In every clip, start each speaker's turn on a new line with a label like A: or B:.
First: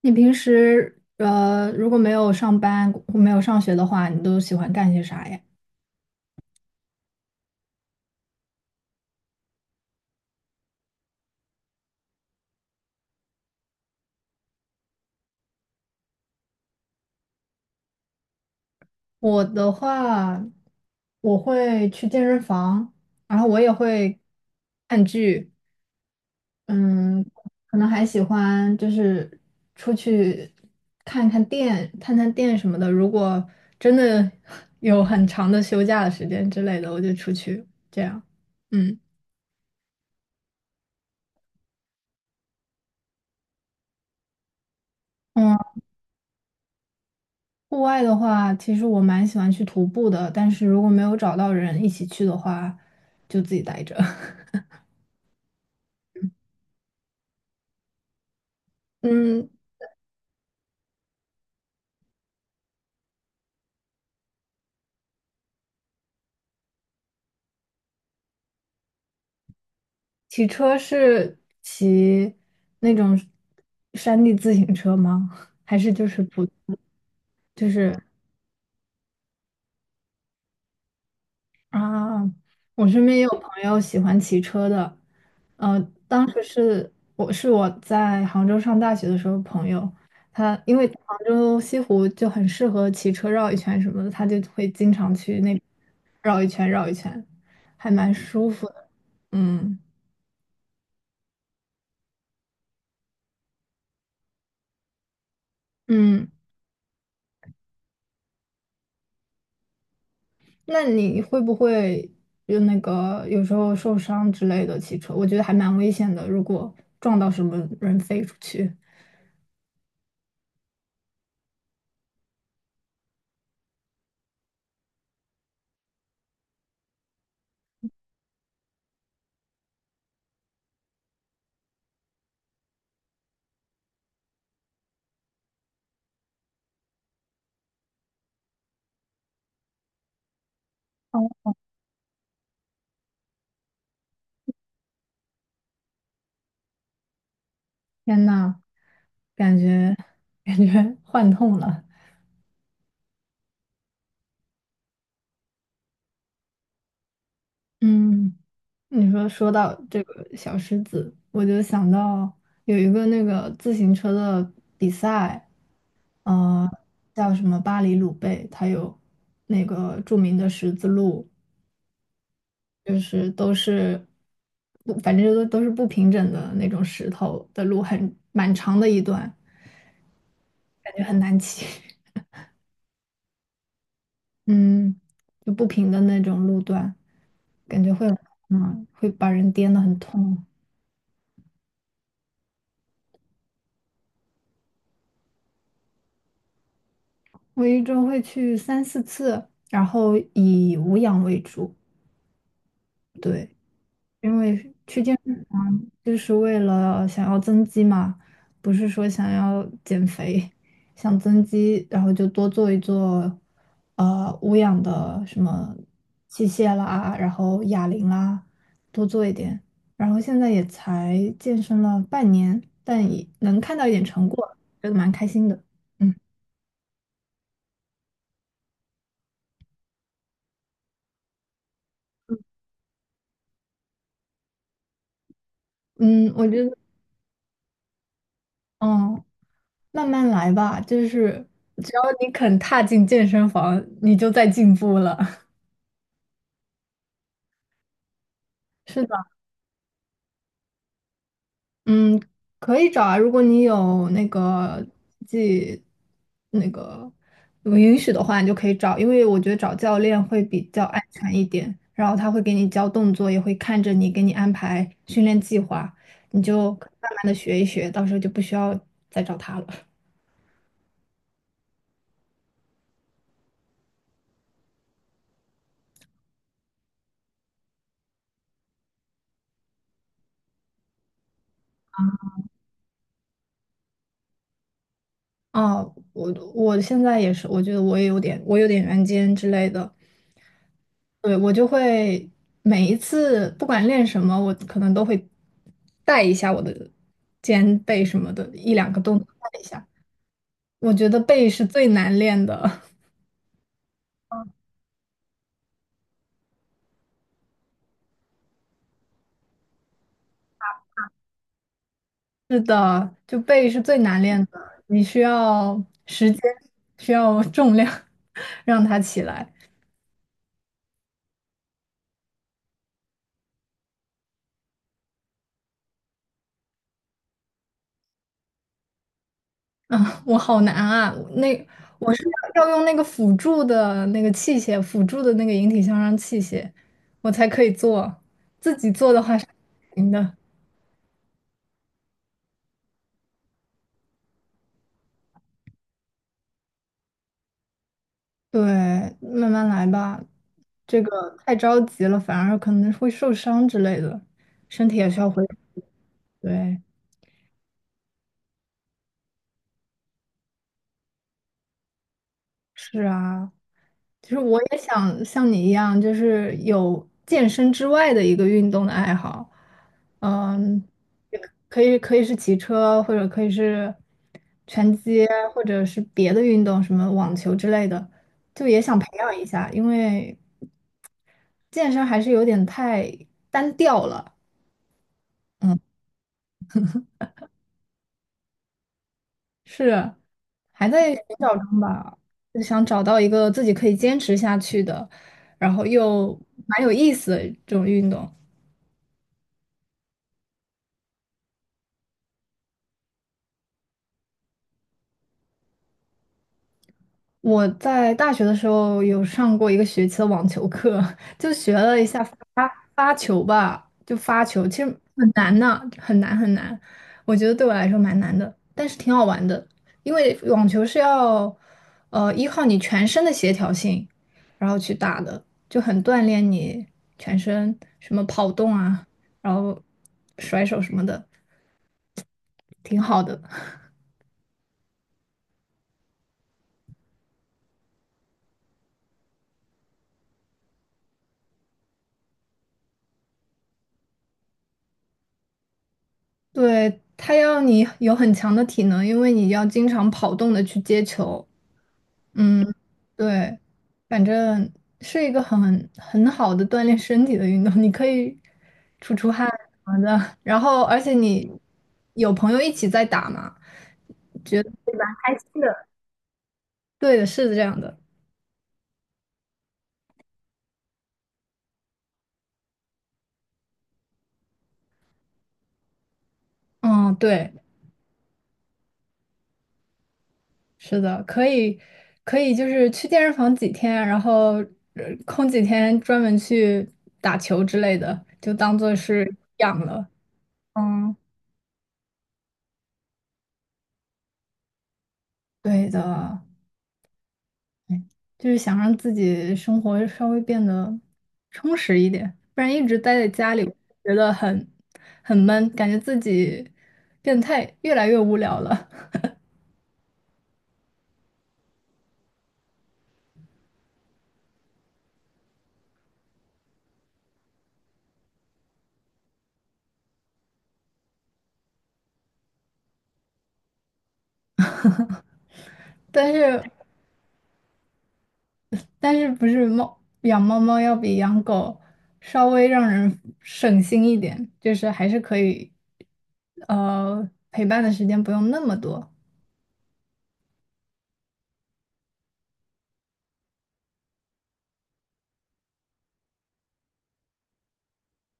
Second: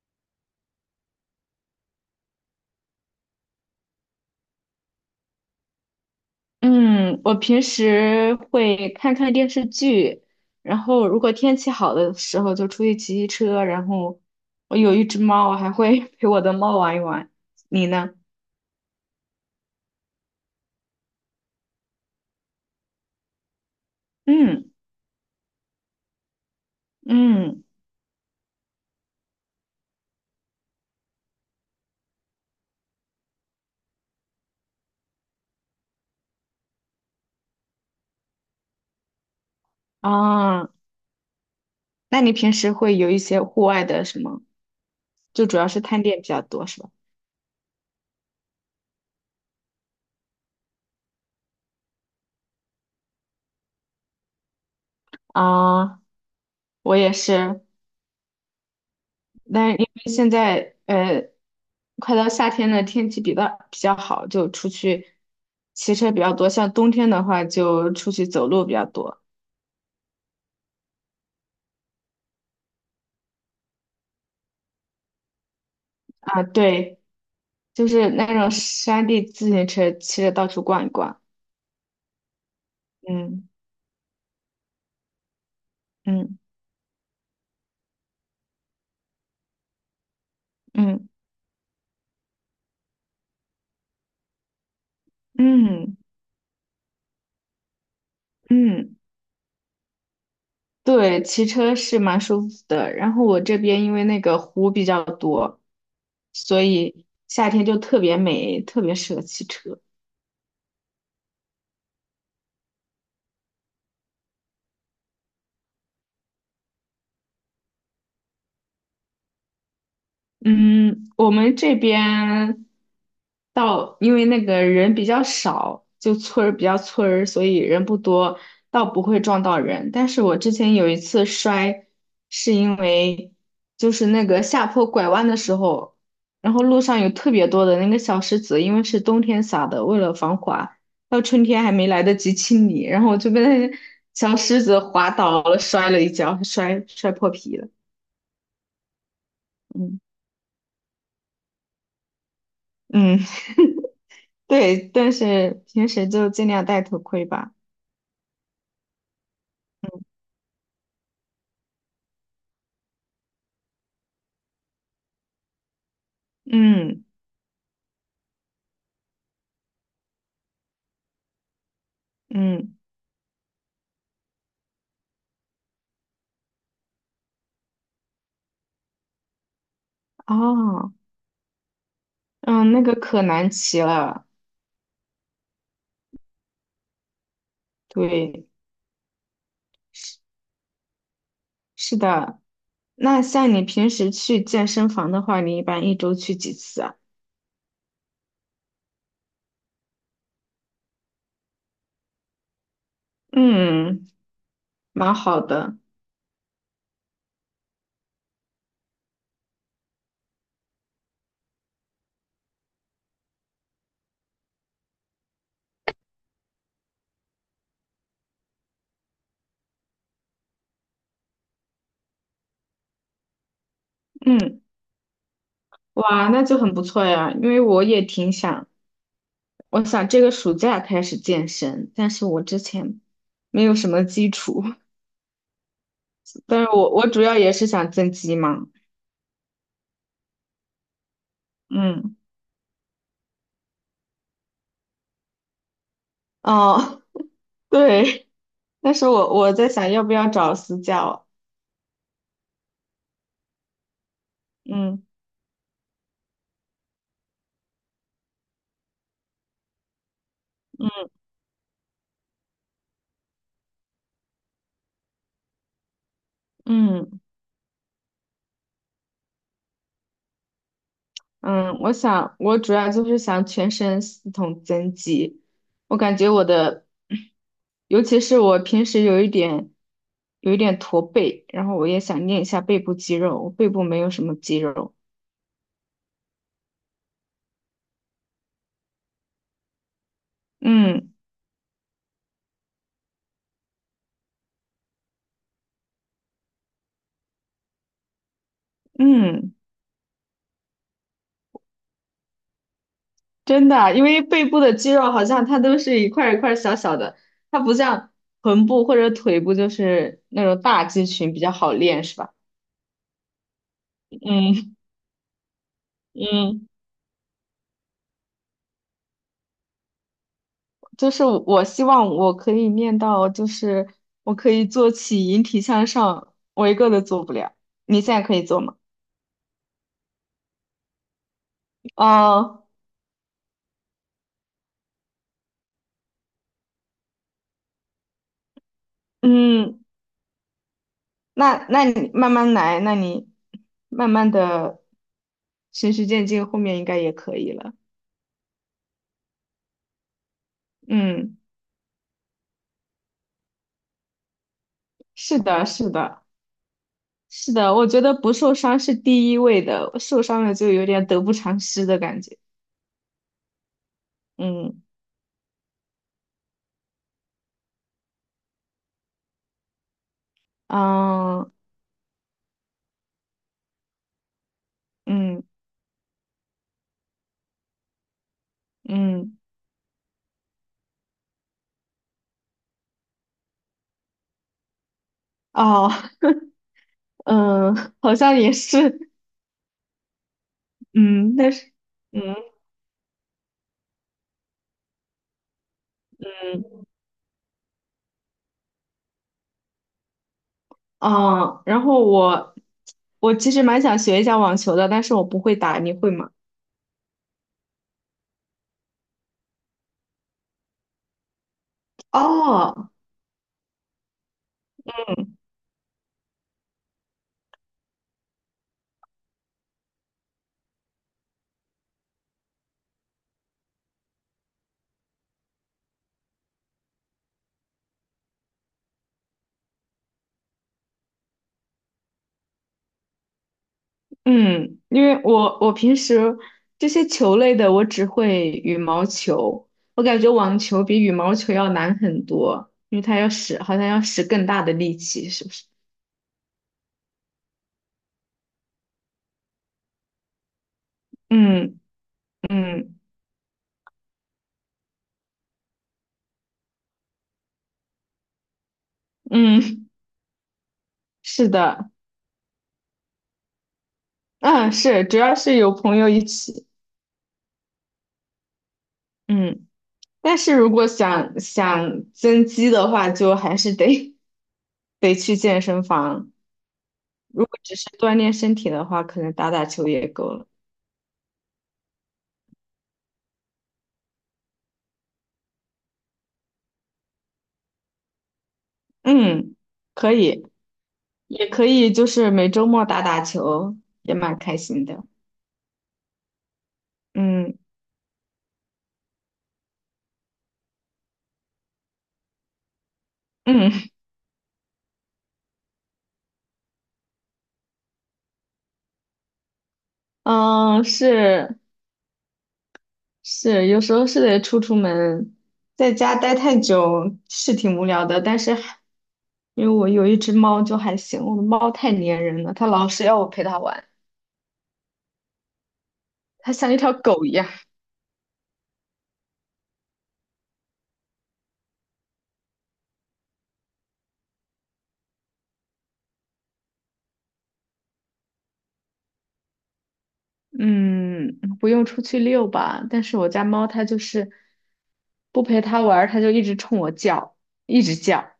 A: 你平时如果没有上班或没有上学的话，你都喜欢干些啥呀？
B: 嗯，我平时会看看电视剧，然后如果天气好的时候就出去骑骑车，然后我有一只猫，我还会 陪我的猫玩一玩。你呢？
A: 我的话，我会去健身房，然后我也会
B: 嗯
A: 看剧，嗯，
B: 嗯
A: 可能还喜欢就是出去看看店、探探店什么的。如果真的 有很长的休假的时间之类的，我就出去这样。嗯。
B: 啊，那你平时会有一些户外的什么？就主要是探店比较多是吧？
A: 户外的话，其实我蛮喜欢去徒步的，但是如果没有找到人一起去的话，就自己待着。
B: 啊，我也是，
A: 嗯，
B: 但是因为现在快到夏天了，天气比较好，就出去骑车比较多。像冬天的话，就出去走路比较多。
A: 骑车是骑那种山地自行车吗？还是就是
B: 啊，
A: 普，
B: 对，
A: 就
B: 就
A: 是？
B: 是那种山地自行车，骑着到处逛一逛。
A: 啊，我身边也有
B: 嗯
A: 朋友喜欢骑车的，呃，当
B: 嗯
A: 时是我在杭州上大学的时候，朋友他因为
B: 嗯
A: 杭州西湖就很适合骑车绕一圈什么的，他就会经常去那边
B: 嗯
A: 绕一圈绕一圈，还蛮舒服的。
B: 嗯，
A: 嗯
B: 对，骑车是蛮舒服的。然后我这边因为那个湖比较多，
A: 嗯，
B: 所以夏天就特别美，特别适合骑车。
A: 那你会不会就那个有时候受伤之类的骑车？我觉得还蛮危险的，如果撞到什么人飞出去。
B: 嗯，我们这边到，因为那个人比较少，就村儿比较村儿，所以人不多，倒不会撞到人。但是我之前有一次摔，是因为就是那个下坡拐弯的时候，然后路上有特别多的那个小石子，因为是冬天撒的，为了防滑，到春天还没来得及清理，然后我就被那小石子滑倒了，摔了一跤，摔破皮了。
A: 天呐，感觉
B: 嗯
A: 感觉 幻痛了。
B: 嗯。对，但是平时就尽量戴头盔吧。
A: 嗯，你说说到这个小狮子，我就想到有一个那个自行车的比赛，呃，
B: 嗯
A: 叫什么巴黎鲁贝，它有那个著名的十字路，
B: 嗯，
A: 就是都是不，反正都是不平整的那种石头的路，很蛮长的一段，感
B: 哦，
A: 觉很难骑，
B: 嗯，那个可难骑了。
A: 嗯，就不平的那种路段。感觉会，
B: 对，
A: 嗯，会把人颠得很痛。
B: 是的。那像你平时去健身房的话，你一般一周去几次啊？
A: 我一周会去三四次，然后以无氧为主，对，
B: 嗯，
A: 因为去
B: 蛮
A: 健
B: 好的。
A: 就是为了想要增肌嘛，不是说想要减肥，想增肌，然后就多做一做，无氧的什么器械啦，然后哑铃啦，多做一点。然后现在也才健身了半年，但也能看到一点成果，
B: 嗯，
A: 觉得蛮开心的。嗯。
B: 哇，那就很不错呀。因为我也挺想，我想这个暑假开始健身，但是我之前没有什么基础。
A: 嗯，我
B: 但
A: 觉
B: 是
A: 得，
B: 我主要也是想增肌嘛。
A: 嗯，慢慢来吧，就是只要
B: 嗯，
A: 你肯踏进健身房，你就在进步了。
B: 哦，对。但
A: 是
B: 是
A: 的，
B: 我在想要不要找私教。
A: 嗯，可以找啊，如果你有那个
B: 嗯
A: 自己那个允许的话，你就可以找，因为我觉得找教练会比较安
B: 嗯
A: 全一点，然后他会给你教动作，也会看着你，给你安排训练计划，你就慢
B: 嗯，
A: 慢的学一学，到时候就不需要再找他了。
B: 嗯，我想我主要就是想全身系统增肌，我感觉我的，尤其是我平时有一点驼背，然后我也想练一下背部肌肉，我背部没有什么肌肉。
A: 啊，我现在也是，我觉得我也有点，我有点圆肩之类的。
B: 嗯
A: 对，我就会每一次不管练什么，我可能都会带一下我的肩背什么的，一两个动作
B: 嗯，
A: 带一下。我觉得背是最难练的，
B: 真的，因为背部的肌肉好像它都是一块儿一块儿小小的，它不像臀部或者腿部就是那种大肌群比较好练，是吧？
A: 是的，就背是最难练的，
B: 嗯
A: 你需要时间，
B: 嗯。
A: 需要重量 让它起来。
B: 就是我希望我可以念到，就是我可以做起引体向上，我一个都做不了。你现在可以做吗？
A: 啊，我好难啊！那我是
B: 哦，
A: 要用那个辅助的那个器械，辅助的那个引体向上器械，我才可以做。自己做的话是
B: 嗯，
A: 不行的。
B: 那你慢慢来，那你慢慢的循序渐进，后面应该也可以了。
A: 对，慢慢来吧，这个
B: 嗯，
A: 太着急了，反而可能会受伤之类的，身体也需要
B: 是
A: 恢复。
B: 的，是的，
A: 对，
B: 是的，我觉得不受伤是第一位的，受伤了就有点得不偿失的感觉。
A: 是啊，其实我也
B: 嗯，
A: 想像你一样，就是有健身之外的一个运动的爱好，嗯，也
B: 啊，
A: 可以是骑车，或者可以是拳击，
B: 嗯，
A: 或者是别的运动，什么网球之类的，就也想培养
B: 嗯，
A: 一下，因为健身还是有点太单调了，
B: 哦，嗯，好像也是。
A: 是还在寻
B: 嗯，但
A: 找
B: 是，
A: 中吧，
B: 嗯
A: 就想找到一个自己可以坚持下去的，然后又蛮
B: 嗯
A: 有意思的这种运动。
B: 啊，然后我其实蛮想学一下网球的，但是我不会打，你会吗？
A: 我在大学的时候有上过一个学期的网球课，就学了一下发
B: 哦，
A: 发球吧，就发球，其实很
B: 嗯
A: 难呢，很难。我觉得对我来说蛮难的，但是挺好玩的，因为网球是要依靠你全身的协调性，然后去打的，就很锻炼你全身什么跑动啊，然后甩手什么的，挺好的。
B: 嗯，因为我平时这些球类的，我只会羽毛球，我感觉网球比羽毛球要难很多，因为它要使好像要使更大的力气，是不是？
A: 对，他要你有很强的体能，因为你要经常跑动的去接球。
B: 嗯
A: 嗯，
B: 嗯
A: 对，反正是一个很好的锻炼身体的运动，你可以出出汗什
B: 嗯，
A: 么的。然后，而且
B: 是
A: 你
B: 的，
A: 有朋友一起在打嘛？
B: 嗯是，主要是有朋友一起。
A: 对的，是这样的。
B: 嗯。但是如果想增肌的话，就还是得去健身房。
A: 嗯，
B: 如
A: 对，
B: 果只是锻炼身体的话，可能打打球也够了。
A: 是的，可以可以，就是去健身房几天，然后空几天专门去打球之类的，就当做是
B: 嗯，
A: 养了。
B: 可以，
A: 嗯，
B: 也可以，就是每周末打打球，也蛮开心的。
A: 对的。
B: 嗯
A: 就是想让自己生活稍微变得充实一点，不然一直待在家里，
B: 嗯
A: 觉得很闷，感觉自己变态，越来越无聊了。
B: 嗯，是是，有时候是得出门，在家待太久是挺无聊的，但是还因为我有一只猫就还行，我的猫太粘人了，它老是要我陪它玩。
A: 但
B: 它
A: 是
B: 像一条狗一样。
A: 但是不是猫养猫猫要比养狗稍微让人省心一点，就是还是可以，陪伴的时间不用那么多
B: 嗯，不用出去遛吧，但是我家猫它就是不陪它玩儿，它就一直冲我叫，一直叫。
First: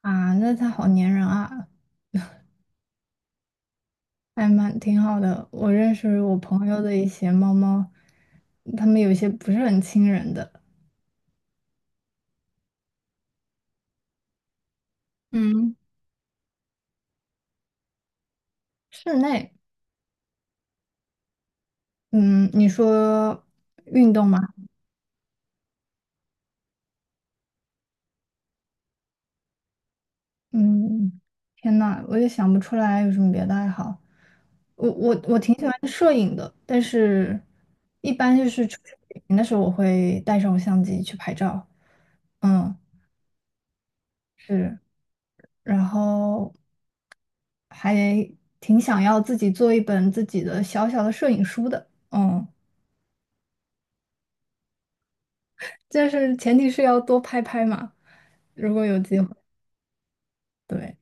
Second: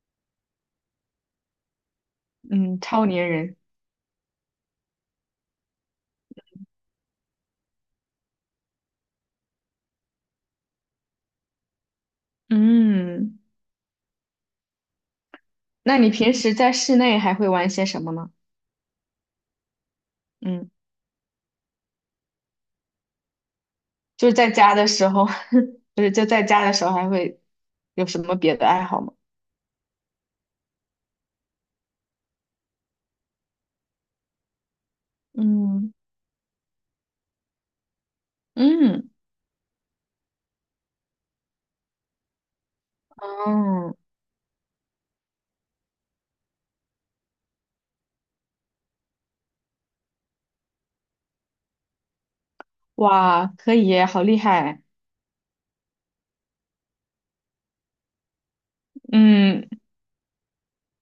A: 啊。那它好粘人啊。
B: 嗯，超粘人。
A: 还蛮挺好的。我认识我朋友的一些猫猫，它们有一些不是很亲人的。
B: 嗯，
A: 嗯，
B: 那你平时在室内还会玩些什么呢？
A: 室内，
B: 嗯，
A: 嗯，你说运动
B: 就是
A: 吗？
B: 在家的时候，不是就在家的时候还会有什么别的爱好吗？
A: 嗯，天呐，我也想不出来有什么别的爱好。我挺喜欢
B: 嗯
A: 摄影的，但是一般就是出去
B: 嗯
A: 旅行的时候，我会带上我相机去拍照。嗯，
B: 嗯，
A: 是。然后还挺想要自己做一本自己的小小的摄影书的，嗯，
B: 哇，可以耶好厉害，
A: 但是前提是要多拍拍嘛，如果有机会，
B: 嗯，
A: 对，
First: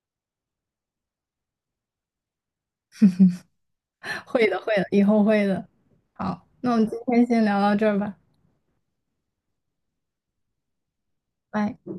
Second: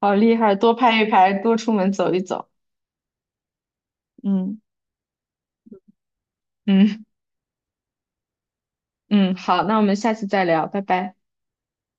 B: 好厉害，多拍一拍，多出门走一走。
A: 会的，
B: 嗯
A: 会的，以后会的。好，那我们今
B: 嗯。
A: 天先聊到这儿吧，
B: 嗯，好，那我们下次再聊，拜拜。
A: 拜。